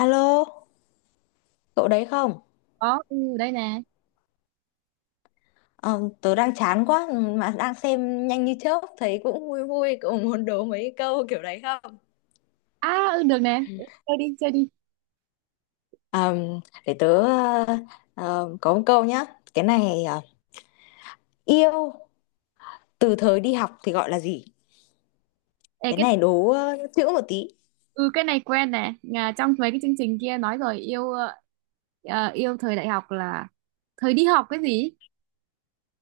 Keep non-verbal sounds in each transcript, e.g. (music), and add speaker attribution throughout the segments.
Speaker 1: Alo, cậu đấy không?
Speaker 2: Có, ừ, đây nè.
Speaker 1: Ờ, tớ đang chán quá mà đang xem nhanh như chớp thấy cũng vui vui cậu muốn đố mấy câu kiểu đấy không?
Speaker 2: À, ừ, được nè. Chơi đi, chơi đi.
Speaker 1: Ờ, để tớ, có một câu nhá. Cái này yêu từ thời đi học thì gọi là gì?
Speaker 2: Ê,
Speaker 1: Cái
Speaker 2: cái...
Speaker 1: này đố chữ một tí.
Speaker 2: ừ, cái này quen nè. Nhà, trong mấy cái chương trình kia nói rồi. Yêu yêu thời đại học là thời đi học cái gì?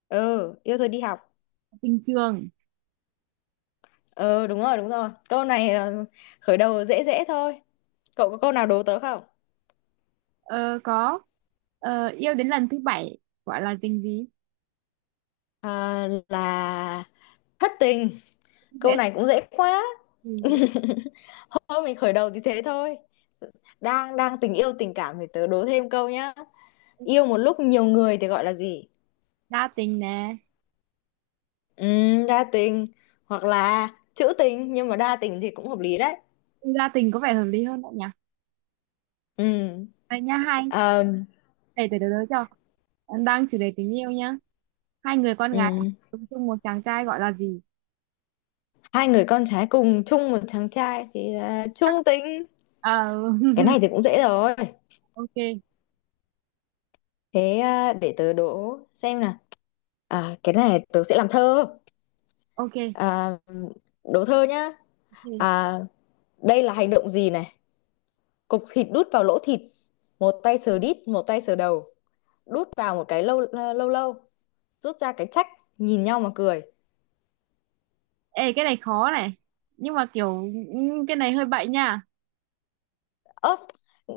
Speaker 1: Ừ, yêu thời đi học.
Speaker 2: Tình trường.
Speaker 1: Ừ, đúng rồi, đúng rồi. Câu này khởi đầu dễ dễ thôi. Cậu có câu nào đố tớ không?
Speaker 2: Ờ, có. Ờ, yêu đến lần thứ bảy gọi là tình gì?
Speaker 1: Ờ, là thất tình. Câu
Speaker 2: Dễ.
Speaker 1: này cũng dễ quá.
Speaker 2: Ừ, dễ.
Speaker 1: (laughs) Thôi mình khởi đầu thì thế thôi. Đang đang tình yêu tình cảm thì tớ đố thêm câu nhá. Yêu một lúc nhiều người thì gọi là gì?
Speaker 2: Đa tình nè.
Speaker 1: Đa tình, hoặc là trữ tình, nhưng mà đa tình thì cũng hợp lý đấy.
Speaker 2: Ừ, đa tình có vẻ hợp lý hơn đấy nhỉ.
Speaker 1: Ừm,
Speaker 2: Đây nha, hai...
Speaker 1: ờm,
Speaker 2: để đối cho. Đang chủ đề tình yêu nhá. Hai người con gái
Speaker 1: ừm.
Speaker 2: ở chung một chàng trai gọi là gì?
Speaker 1: Hai người con trai cùng chung một chàng trai thì là chung tình.
Speaker 2: Ờ,
Speaker 1: Cái
Speaker 2: (laughs)
Speaker 1: này thì cũng dễ rồi.
Speaker 2: ok.
Speaker 1: Thế à, để tớ đố xem nào. À, cái này tớ sẽ làm thơ.
Speaker 2: Ok.
Speaker 1: À, đố thơ nhá.
Speaker 2: Ừ.
Speaker 1: À, đây là hành động gì này? Cục thịt đút vào lỗ thịt, một tay sờ đít một tay sờ đầu, đút vào một cái lâu, lâu lâu, rút ra cái trách, nhìn nhau mà cười.
Speaker 2: Ê, cái này khó này. Nhưng mà kiểu, ừ, cái này hơi bậy nha.
Speaker 1: Ớp.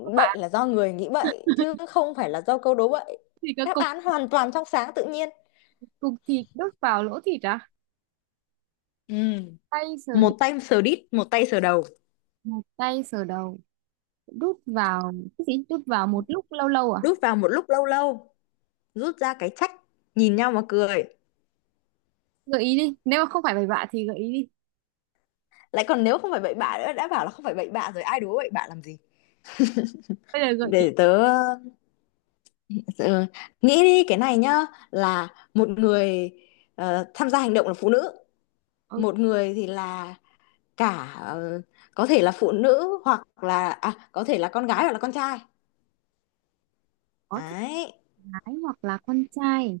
Speaker 2: Có
Speaker 1: Bệnh
Speaker 2: phải
Speaker 1: là do người nghĩ bậy chứ không phải là do câu đố bậy.
Speaker 2: thì cái
Speaker 1: Đáp
Speaker 2: cục,
Speaker 1: án hoàn toàn trong sáng tự nhiên.
Speaker 2: cục thịt đút vào lỗ thịt à?
Speaker 1: Ừ.
Speaker 2: Tay sờ đi,
Speaker 1: Một tay sờ đít một tay sờ đầu,
Speaker 2: một tay sờ đầu, đút vào cái gì, đút vào một lúc lâu lâu à?
Speaker 1: đút vào một lúc lâu lâu, rút ra cái trách, nhìn nhau mà cười.
Speaker 2: Gợi ý đi, nếu mà không phải bậy bạ thì gợi ý đi.
Speaker 1: Lại còn nếu không phải bậy bạ nữa, đã bảo là không phải bậy bạ rồi, ai đố bậy bạ làm gì.
Speaker 2: Bây giờ gợi ý.
Speaker 1: Để tớ, ừ, nghĩ đi cái này nhá. Là một người, tham gia hành động là phụ nữ.
Speaker 2: Ừ,
Speaker 1: Một người thì là cả, có thể là phụ nữ, hoặc là, à, có thể là con gái hoặc là con trai.
Speaker 2: có thể
Speaker 1: Đấy.
Speaker 2: gái hoặc là con trai.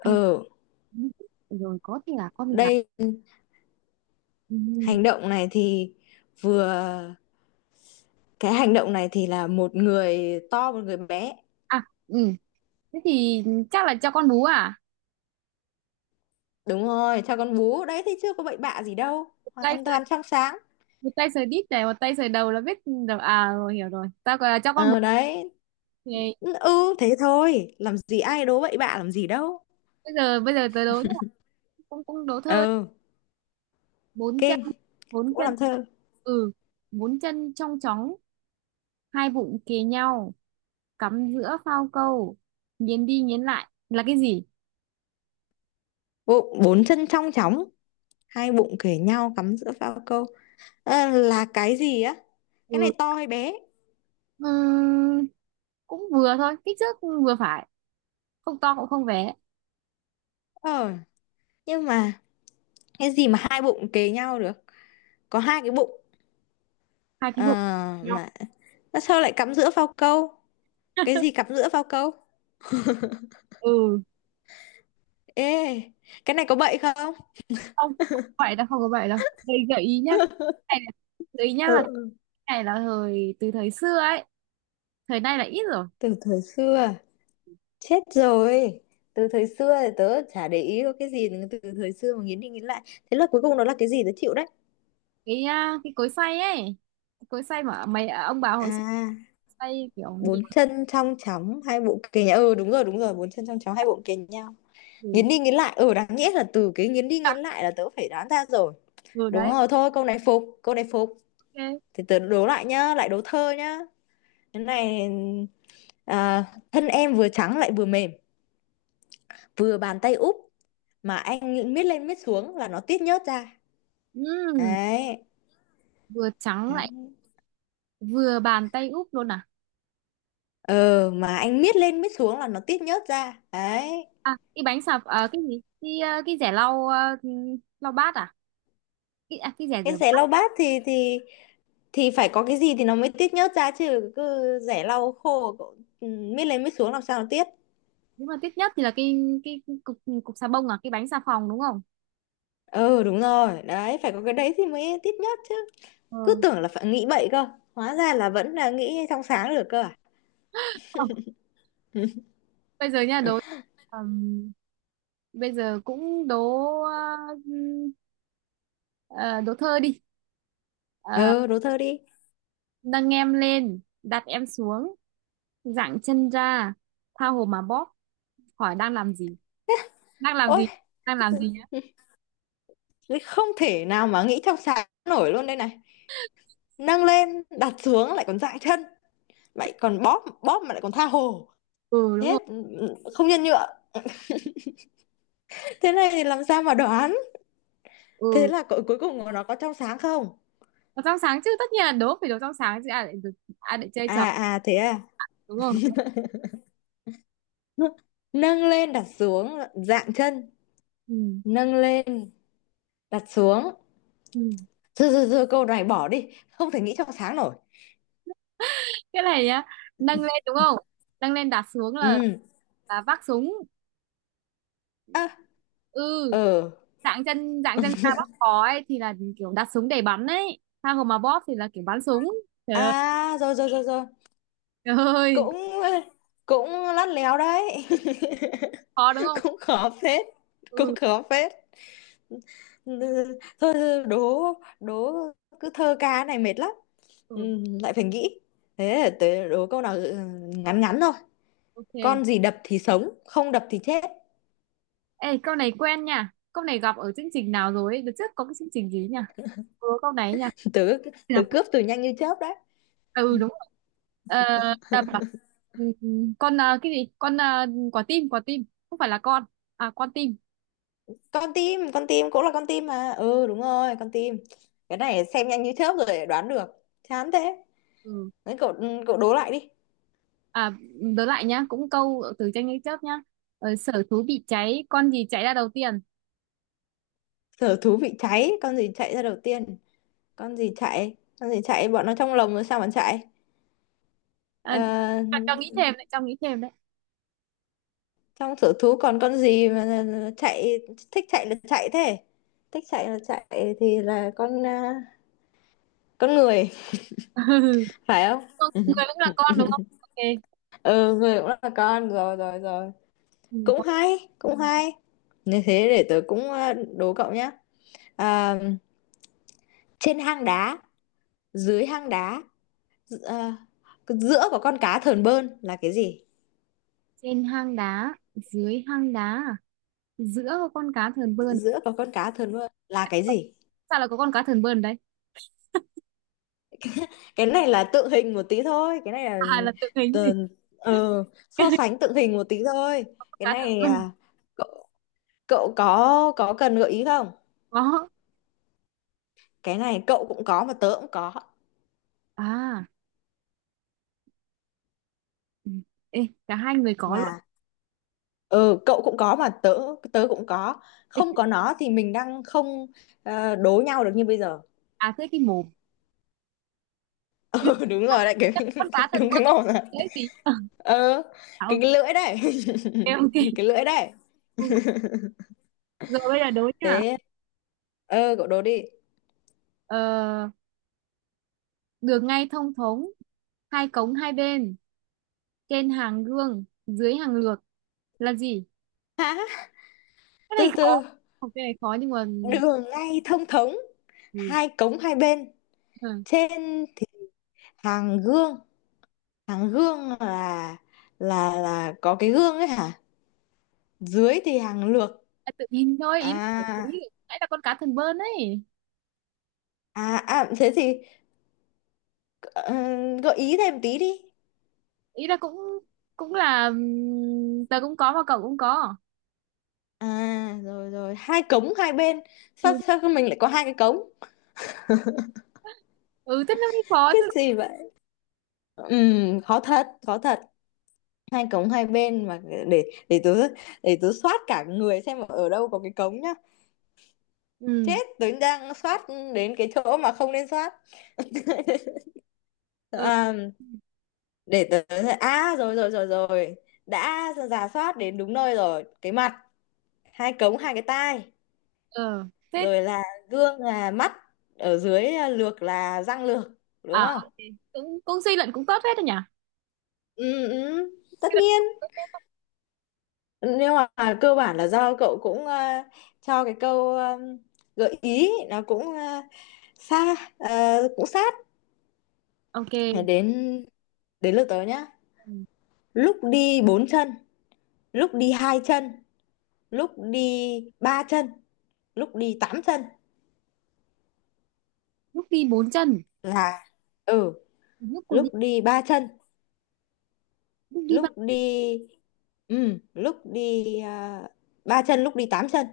Speaker 2: Hay
Speaker 1: Ở
Speaker 2: rồi, có thể là con gái.
Speaker 1: đây
Speaker 2: Ừ.
Speaker 1: hành động này thì vừa, cái hành động này thì là một người to một người bé.
Speaker 2: À, ừ, thế thì chắc là cho con bú à.
Speaker 1: Đúng rồi, cho con bú đấy thì chưa có bậy bạ gì đâu,
Speaker 2: Tay
Speaker 1: hoàn toàn trong sáng.
Speaker 2: một tay sờ đít này, một tay sờ đầu là biết được à. Rồi hiểu rồi, tao gọi là cho con bốn
Speaker 1: Ờ, đấy.
Speaker 2: thì.
Speaker 1: Ừ, thế thôi, làm gì ai đố bậy bạ làm gì đâu.
Speaker 2: Bây giờ, bây giờ tớ đố nhá. Cũng cũng đố thôi.
Speaker 1: Ờ.
Speaker 2: Bốn chân.
Speaker 1: Kinh.
Speaker 2: Bốn
Speaker 1: Cũng
Speaker 2: chân.
Speaker 1: làm thơ.
Speaker 2: Ừ, bốn chân trong chóng, hai bụng kề nhau, cắm giữa phao câu, nghiến đi nghiến lại là cái gì?
Speaker 1: Bốn chân trong chóng, hai bụng kề nhau, cắm giữa phao câu. Ờ, là cái gì á? Cái
Speaker 2: Ừ.
Speaker 1: này to hay bé?
Speaker 2: Ừm, cũng vừa thôi, kích thước vừa phải, không to cũng không bé.
Speaker 1: Ờ, nhưng mà cái gì mà hai bụng kề nhau được? Có hai cái bụng.
Speaker 2: Hai cái
Speaker 1: Ờ,
Speaker 2: bụng. Nhau.
Speaker 1: mà mà sao lại cắm giữa phao câu? Cái gì cắm giữa phao câu?
Speaker 2: Ừ,
Speaker 1: Ê, cái này có bậy không?
Speaker 2: không, không vậy đâu, không có vậy đâu. Đây, gợi ý nhá. cái này là- Gợi ý nhá,
Speaker 1: Ừ,
Speaker 2: là
Speaker 1: ừ,
Speaker 2: cái này là thời, từ thời xưa ấy, thời nay là ít rồi.
Speaker 1: từ thời xưa. Chết rồi, từ thời xưa thì tớ chả để ý có cái gì từ thời xưa mà nghiến đi nghiến lại. Thế là cuối cùng nó là cái gì, tớ chịu đấy.
Speaker 2: Cái, à, cái cối xay ấy. Cái cối xay mà mày ông bà
Speaker 1: À,
Speaker 2: hồi xưa xay kiểu nhiều
Speaker 1: bốn chân trong chóng, hai bụng kề nhau, ừ đúng rồi đúng rồi, bốn chân trong chóng hai bụng kề nhau, nghiến
Speaker 2: thì...
Speaker 1: đi nghiến lại. Ừ, đáng nhẽ là từ cái nghiến đi nghiến lại là tớ phải đoán ra rồi.
Speaker 2: vừa
Speaker 1: Đúng
Speaker 2: đấy.
Speaker 1: rồi, thôi câu này phục, câu này phục.
Speaker 2: Ok.
Speaker 1: Thì tớ đố lại nhá, lại đố thơ nhá. Cái này, à, thân em vừa trắng lại vừa mềm, vừa bàn tay úp, mà anh miết lên miết xuống là nó tiết nhớt ra
Speaker 2: Ừm,
Speaker 1: đấy.
Speaker 2: vừa trắng
Speaker 1: Đấy.
Speaker 2: lại, vừa bàn tay úp luôn à?
Speaker 1: Ờ mà anh miết lên miết xuống là nó tiết nhớt ra đấy.
Speaker 2: À, cái bánh xà, à, cái gì, cái, à, cái rẻ lau, à, lau bát à, cái, à, cái rẻ
Speaker 1: Cái
Speaker 2: rửa
Speaker 1: rẻ
Speaker 2: bát.
Speaker 1: lau bát thì, thì phải có cái gì thì nó mới tiết nhớt ra chứ, cứ rẻ lau khô cậu, miết lên miết xuống làm sao nó tiết.
Speaker 2: Đúng là tiếc nhất thì là cái cục, cục xà bông, à, cái bánh xà phòng đúng không?
Speaker 1: Ừ đúng rồi đấy, phải có cái đấy thì mới tít nhất chứ. Cứ
Speaker 2: Ừ.
Speaker 1: tưởng là phải nghĩ bậy cơ, hóa ra là vẫn là nghĩ trong sáng được cơ à.
Speaker 2: Ờ, bây giờ nha, đố. ừm, Bây giờ cũng đố, ừm, đố thơ đi. Ờ,
Speaker 1: Ừ, đố thơ đi.
Speaker 2: nâng em lên, đặt em xuống, dạng chân ra, tha hồ mà bóp, hỏi đang làm gì? Đang làm
Speaker 1: Ôi.
Speaker 2: gì?
Speaker 1: (laughs)
Speaker 2: Đang làm gì nhá?
Speaker 1: Đấy, không thể nào mà nghĩ trong sáng nổi luôn đây này. Nâng lên đặt xuống lại còn dại chân, lại còn bóp bóp mà lại còn tha hồ.
Speaker 2: Ừ, đúng
Speaker 1: Thế
Speaker 2: rồi.
Speaker 1: không nhân nhượng, thế này thì làm sao mà đoán? Thế
Speaker 2: Ừ.
Speaker 1: là cuối cùng của nó có trong sáng không?
Speaker 2: Đồ trong sáng chứ, tất nhiên là đố phải đồ trong sáng chứ, ai lại được, ai lại chơi trò.
Speaker 1: À à, Thế à.
Speaker 2: Đúng không?
Speaker 1: (laughs) Nâng lên đặt xuống dạn chân,
Speaker 2: Ừ.
Speaker 1: nâng lên đặt xuống.
Speaker 2: Ừ.
Speaker 1: Thôi, thôi, thôi, câu này bỏ đi, không thể nghĩ trong sáng nổi.
Speaker 2: Cái này nhá, nâng lên đúng không? Nâng lên đặt xuống
Speaker 1: Ừ,
Speaker 2: là vác súng.
Speaker 1: à,
Speaker 2: Ừ,
Speaker 1: ờ,
Speaker 2: dạng chân, dạng chân ra bóp cò ấy thì là kiểu đặt súng để bắn ấy. Tha hồ mà bóp thì là kiểu bắn súng. Trời ơi,
Speaker 1: à, rồi, rồi, rồi, rồi.
Speaker 2: trời ơi.
Speaker 1: Cũng, cũng lắt léo đấy.
Speaker 2: Khó đúng không?
Speaker 1: (laughs) Cũng khó phết, cũng
Speaker 2: Ừ.
Speaker 1: khó phết. Ừ, thôi, thôi, đố, đố, cứ thơ ca này mệt lắm. Ừ,
Speaker 2: Ừ.
Speaker 1: lại phải nghĩ. Thế, tớ đố câu nào ngắn ngắn thôi.
Speaker 2: Ok.
Speaker 1: Con gì đập thì sống, không đập thì chết?
Speaker 2: Ê, câu này quen nha. Câu này gặp ở chương trình nào rồi ấy? Đợt trước có cái chương trình gì nhỉ? Ừ, câu này ấy nhỉ?
Speaker 1: (laughs) Tớ,
Speaker 2: Thế nào?
Speaker 1: tớ cướp từ nhanh như chớp đấy.
Speaker 2: À, ừ, đúng rồi. Ờ, tập à? Ừ, ừ. Con à, cái gì? Con à, quả tim, quả tim. Không phải là con. À, con tim.
Speaker 1: Con tim, con tim cũng là con tim mà, ừ đúng rồi, con tim. Cái này xem nhanh như chớp rồi đoán được, chán thế.
Speaker 2: Ừ.
Speaker 1: Đấy cậu, ừ, đố lại đi.
Speaker 2: À, đớ lại nhá. Cũng câu từ tranh lấy chớp nhá. Ờ, sở thú bị cháy, con gì chạy ra đầu tiên?
Speaker 1: Sở thú bị cháy, con gì chạy ra đầu tiên? Con gì chạy, con gì chạy, bọn nó trong lồng rồi sao mà chạy?
Speaker 2: Ờ, à,
Speaker 1: Ờ,
Speaker 2: cho nghĩ thêm đấy, cho nghĩ thêm đấy.
Speaker 1: trong sở thú còn con gì mà chạy? Thích chạy là chạy thế, thích chạy là chạy thì là con, con người.
Speaker 2: (laughs)
Speaker 1: (laughs) Phải không?
Speaker 2: Con- người cũng là con đúng không? Ok.
Speaker 1: Ừ, người cũng là con, rồi rồi rồi.
Speaker 2: Ừ,
Speaker 1: Cũng
Speaker 2: con-.
Speaker 1: hay, cũng hay. Như thế để tớ cũng, đố cậu nhé. Ờ, trên hang đá, dưới hang đá, ờ, giữa có con cá thờn bơn là cái gì?
Speaker 2: Trên hang đá, dưới hang đá, à? Giữa con cá thờn bơn.
Speaker 1: Giữa có con cá thờn bơn là cái gì?
Speaker 2: Sao lại có con cá thần bơn đấy? (laughs)
Speaker 1: Cái này là tượng hình một tí thôi, cái này là,
Speaker 2: À, là tượng hình gì?
Speaker 1: ờ, ờ, so sánh tượng hình một tí thôi.
Speaker 2: Con
Speaker 1: Cái
Speaker 2: cá thần
Speaker 1: này,
Speaker 2: bơn.
Speaker 1: à, cậu, cậu có cần gợi ý không?
Speaker 2: Có.
Speaker 1: Cái này cậu cũng có mà tớ cũng có.
Speaker 2: À, ừ. Ê, cả hai người có luôn.
Speaker 1: Mà, ừ cậu cũng có mà tớ tớ cũng có.
Speaker 2: Ê,
Speaker 1: Không có nó thì mình đang không, đố nhau được như bây giờ.
Speaker 2: à, thế cái mồm. Cái...
Speaker 1: Ừ, đúng rồi đấy cái
Speaker 2: Con cá
Speaker 1: (laughs)
Speaker 2: thần
Speaker 1: đúng
Speaker 2: bơn
Speaker 1: cái màu rồi.
Speaker 2: đấy, gì? (laughs) À,
Speaker 1: Ờ,
Speaker 2: ok.
Speaker 1: cái lưỡi đấy. (laughs)
Speaker 2: Ok.
Speaker 1: Cái lưỡi đấy.
Speaker 2: Ừ. Rồi bây giờ đối nhá.
Speaker 1: Thế cậu đố đi.
Speaker 2: Ờ, đường ngay thông thống, hai cống hai bên, trên hàng gương dưới hàng lược, là gì?
Speaker 1: Hả?
Speaker 2: Cái này
Speaker 1: Từ
Speaker 2: khó.
Speaker 1: từ.
Speaker 2: Không, cái này khó nhưng mà...
Speaker 1: Đường ngay thông thống,
Speaker 2: Ừ.
Speaker 1: hai cống hai bên,
Speaker 2: Ừ.
Speaker 1: trên hàng gương. Hàng gương là, có cái gương ấy hả? Dưới thì hàng lược.
Speaker 2: À, tự nhiên thôi, ý là phải-
Speaker 1: à
Speaker 2: ý- nãy là con cá thần bơn ấy.
Speaker 1: À, thế thì, ờ, gợi ý thêm tí đi.
Speaker 2: Ý là cũng, cũng là, tớ cũng có mà cậu cũng có.
Speaker 1: À rồi rồi, hai cống hai bên. Sao
Speaker 2: Ừ.
Speaker 1: Sao mình lại có hai cái cống?
Speaker 2: Ừ, thế nó mới khó
Speaker 1: Cái
Speaker 2: chứ.
Speaker 1: gì vậy? Khó thật, khó thật. Hai cống hai bên mà. Để tớ, để tớ soát cả người xem ở đâu có cái cống nhá.
Speaker 2: Ừ.
Speaker 1: Chết, tớ đang soát đến cái chỗ mà không nên soát.
Speaker 2: Ừ,
Speaker 1: À, để tớ. À rồi rồi rồi rồi, đã rà soát đến đúng nơi rồi, cái mặt. Hai cống hai cái tai,
Speaker 2: ừ, thế
Speaker 1: rồi là gương là mắt, ở dưới, à, lược là răng lược, đúng
Speaker 2: à.
Speaker 1: không?
Speaker 2: Ok. Cũng, cũng suy luận cũng tốt hết rồi nhỉ.
Speaker 1: Ừ, ừ,
Speaker 2: Suy
Speaker 1: tất
Speaker 2: luận.
Speaker 1: nhiên. Nhưng mà cơ bản là do cậu cũng, cho cái câu, gợi ý nó cũng, xa, cũng sát.
Speaker 2: Ok.
Speaker 1: Thế đến đến lượt tớ nhá.
Speaker 2: Ừ.
Speaker 1: Lúc đi bốn chân, lúc đi hai chân, lúc đi ba chân, lúc đi tám chân
Speaker 2: Lúc đi bốn chân.
Speaker 1: là, ừ,
Speaker 2: Lúc còn
Speaker 1: lúc
Speaker 2: đi.
Speaker 1: đi ba chân,
Speaker 2: Lúc đi ba.
Speaker 1: lúc đi ừ lúc đi ờ, ba chân, lúc đi tám chân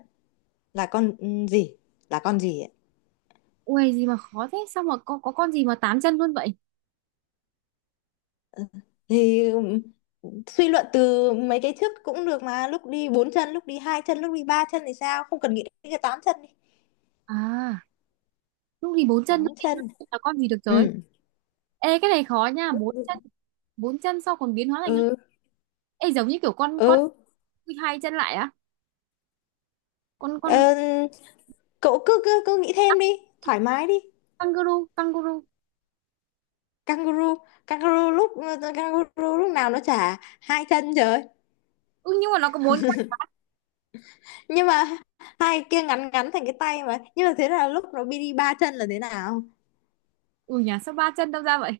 Speaker 1: là con, gì, là con gì ấy?
Speaker 2: Ui, gì mà khó thế, sao mà có con gì mà tám chân luôn vậy.
Speaker 1: Thì suy luận từ mấy cái trước cũng được, mà lúc đi bốn chân lúc đi hai chân lúc đi ba chân thì sao không cần nghĩ đến cái tám chân đi.
Speaker 2: À, lúc đi bốn chân, lúc
Speaker 1: Tám
Speaker 2: đi năm
Speaker 1: chân.
Speaker 2: chân là con gì được rồi.
Speaker 1: Ừ
Speaker 2: Ê, cái này khó nha. Bốn chân. Bốn chân sau còn biến hóa thành hai-
Speaker 1: ừ
Speaker 2: Ê, giống như kiểu con
Speaker 1: ừ.
Speaker 2: con hai chân lại á. Con
Speaker 1: Ờ, cậu cứ cứ cứ nghĩ thêm đi, thoải mái đi.
Speaker 2: kangaroo, kangaroo.
Speaker 1: Kangaroo kangaroo lúc kangaroo lúc nào nó chả hai chân trời.
Speaker 2: Ừ, nhưng mà nó có bốn.
Speaker 1: Nhưng mà hai kia ngắn ngắn thành cái tay mà, nhưng mà thế là lúc nó đi đi ba chân là thế nào?
Speaker 2: Ừ nhỉ, sao ba chân đâu ra vậy?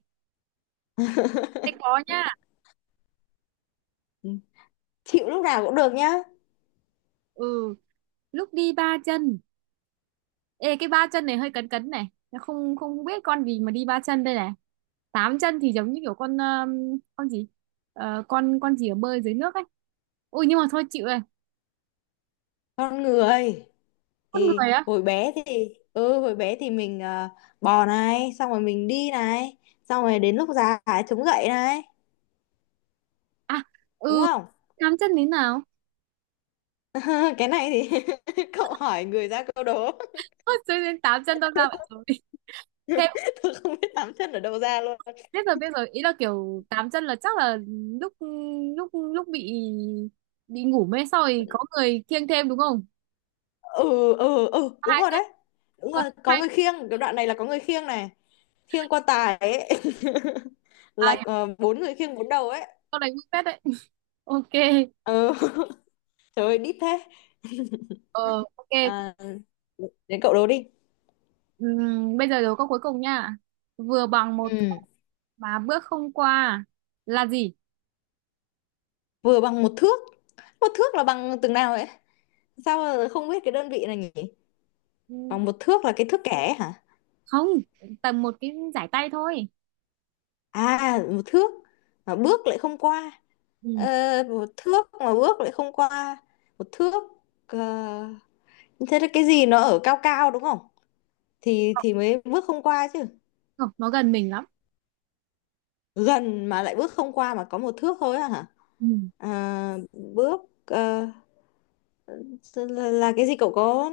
Speaker 2: Thế có nha.
Speaker 1: Ừ, chịu, lúc nào cũng được nhá.
Speaker 2: Ừ, lúc đi ba chân. Ê, cái ba chân này hơi cấn cấn này. Nó không, không biết con gì mà đi ba chân đây này. Tám chân thì giống như kiểu con, con gì. Ờ, con gì ở bơi dưới nước ấy. Ui, nhưng mà thôi chịu rồi.
Speaker 1: Con người
Speaker 2: Con
Speaker 1: thì
Speaker 2: người á?
Speaker 1: hồi bé thì, mình, bò này, xong rồi mình đi này, xong rồi đến lúc già phải chống gậy này,
Speaker 2: À,
Speaker 1: đúng
Speaker 2: ừ.
Speaker 1: không?
Speaker 2: Tám chân thế nào? (laughs)
Speaker 1: (laughs) Cái này thì, (laughs) cậu hỏi người ra câu đố.
Speaker 2: Ôi, tự... Tám chân đâu ra vậy rồi? (laughs) Thế.
Speaker 1: (laughs) Tôi không biết tám chân ở đâu ra luôn.
Speaker 2: Biết rồi, biết rồi, ý là kiểu tám chân là chắc là lúc, lúc lúc bị ngủ mê xong rồi có người kiêng thêm đúng không?
Speaker 1: Ừ ừ ừ,
Speaker 2: Có
Speaker 1: đúng
Speaker 2: hai
Speaker 1: rồi
Speaker 2: thêm.
Speaker 1: đấy, đúng
Speaker 2: Có
Speaker 1: rồi, có
Speaker 2: hai.
Speaker 1: người khiêng, cái đoạn này là có người khiêng này, khiêng quan tài ấy. (laughs)
Speaker 2: À,
Speaker 1: Là, bốn người khiêng bốn đầu ấy.
Speaker 2: câu đánh phết đấy. Ok.
Speaker 1: Ừ. (laughs) Trời ơi đít thế.
Speaker 2: Ờ, ok.
Speaker 1: À, đến cậu đố đi.
Speaker 2: Bây giờ đố câu cuối cùng nha. Vừa bằng một thước,
Speaker 1: Ừ,
Speaker 2: mà bước không qua, là gì?
Speaker 1: vừa bằng một thước. Một thước là bằng từng nào ấy? Sao mà không biết cái đơn vị này nhỉ.
Speaker 2: Ừm,
Speaker 1: Bằng một thước là cái thước kẻ hả?
Speaker 2: không, tầm một cái giải tay thôi.
Speaker 1: À, một thước mà bước lại không qua.
Speaker 2: Ừm,
Speaker 1: ờ, Một thước mà bước lại không qua. Một thước, ờ, thế là cái gì nó ở cao cao đúng không, thì mới bước không qua chứ.
Speaker 2: không, nó gần mình lắm.
Speaker 1: Gần mà lại bước không qua mà có một thước thôi á hả?
Speaker 2: Ừm,
Speaker 1: À, bước, là cái gì, cậu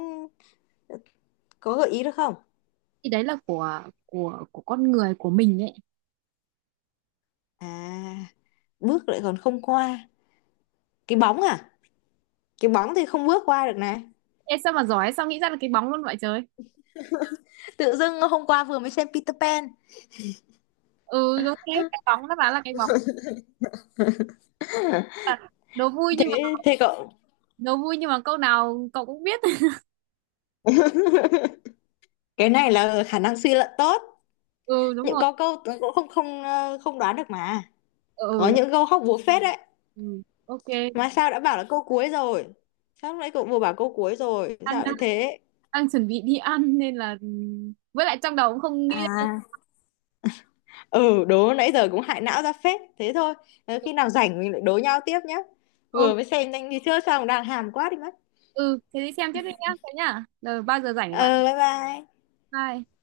Speaker 1: có gợi ý được không?
Speaker 2: thì đấy là của con người của mình ấy.
Speaker 1: À, bước lại còn không qua. Cái bóng à? Cái bóng thì không bước qua được này.
Speaker 2: Ê, sao mà giỏi, sao nghĩ ra được cái bóng luôn vậy trời.
Speaker 1: Tự dưng hôm qua vừa mới xem Peter Pan.
Speaker 2: Ừ, đúng thế, cái bóng, nó bảo là cái bóng. Đố vui nhưng mà...
Speaker 1: Thế Thế cậu,
Speaker 2: đố vui nhưng mà câu nào cậu cũng biết. (laughs)
Speaker 1: cái này là khả năng suy luận tốt.
Speaker 2: Ừ, đúng
Speaker 1: Những
Speaker 2: rồi.
Speaker 1: có câu cũng không không ờ, không đoán được mà,
Speaker 2: Ừ,
Speaker 1: có
Speaker 2: ừ.
Speaker 1: những câu hóc búa phết đấy.
Speaker 2: Ừ. Ok.
Speaker 1: Mà sao đã bảo là câu cuối rồi, sao lúc nãy cậu vừa bảo câu cuối rồi
Speaker 2: Đang,
Speaker 1: sao
Speaker 2: đang,
Speaker 1: lại thế?
Speaker 2: đang chuẩn bị đi ăn nên là, với lại trong đầu cũng không nghĩ ra.
Speaker 1: À, ừ, đố nãy giờ cũng hại não ra phết thế thôi. Ờ, khi nào rảnh mình lại đố nhau tiếp nhé,
Speaker 2: Ừ,
Speaker 1: vừa mới xem nhanh đi chưa xong đang hàm quá đi mất.
Speaker 2: ừ, thế đi xem tiếp đi nhá, thế nhá, rồi bao giờ rảnh thì
Speaker 1: Ờ,
Speaker 2: gọi
Speaker 1: bye bye.
Speaker 2: lại. Bye.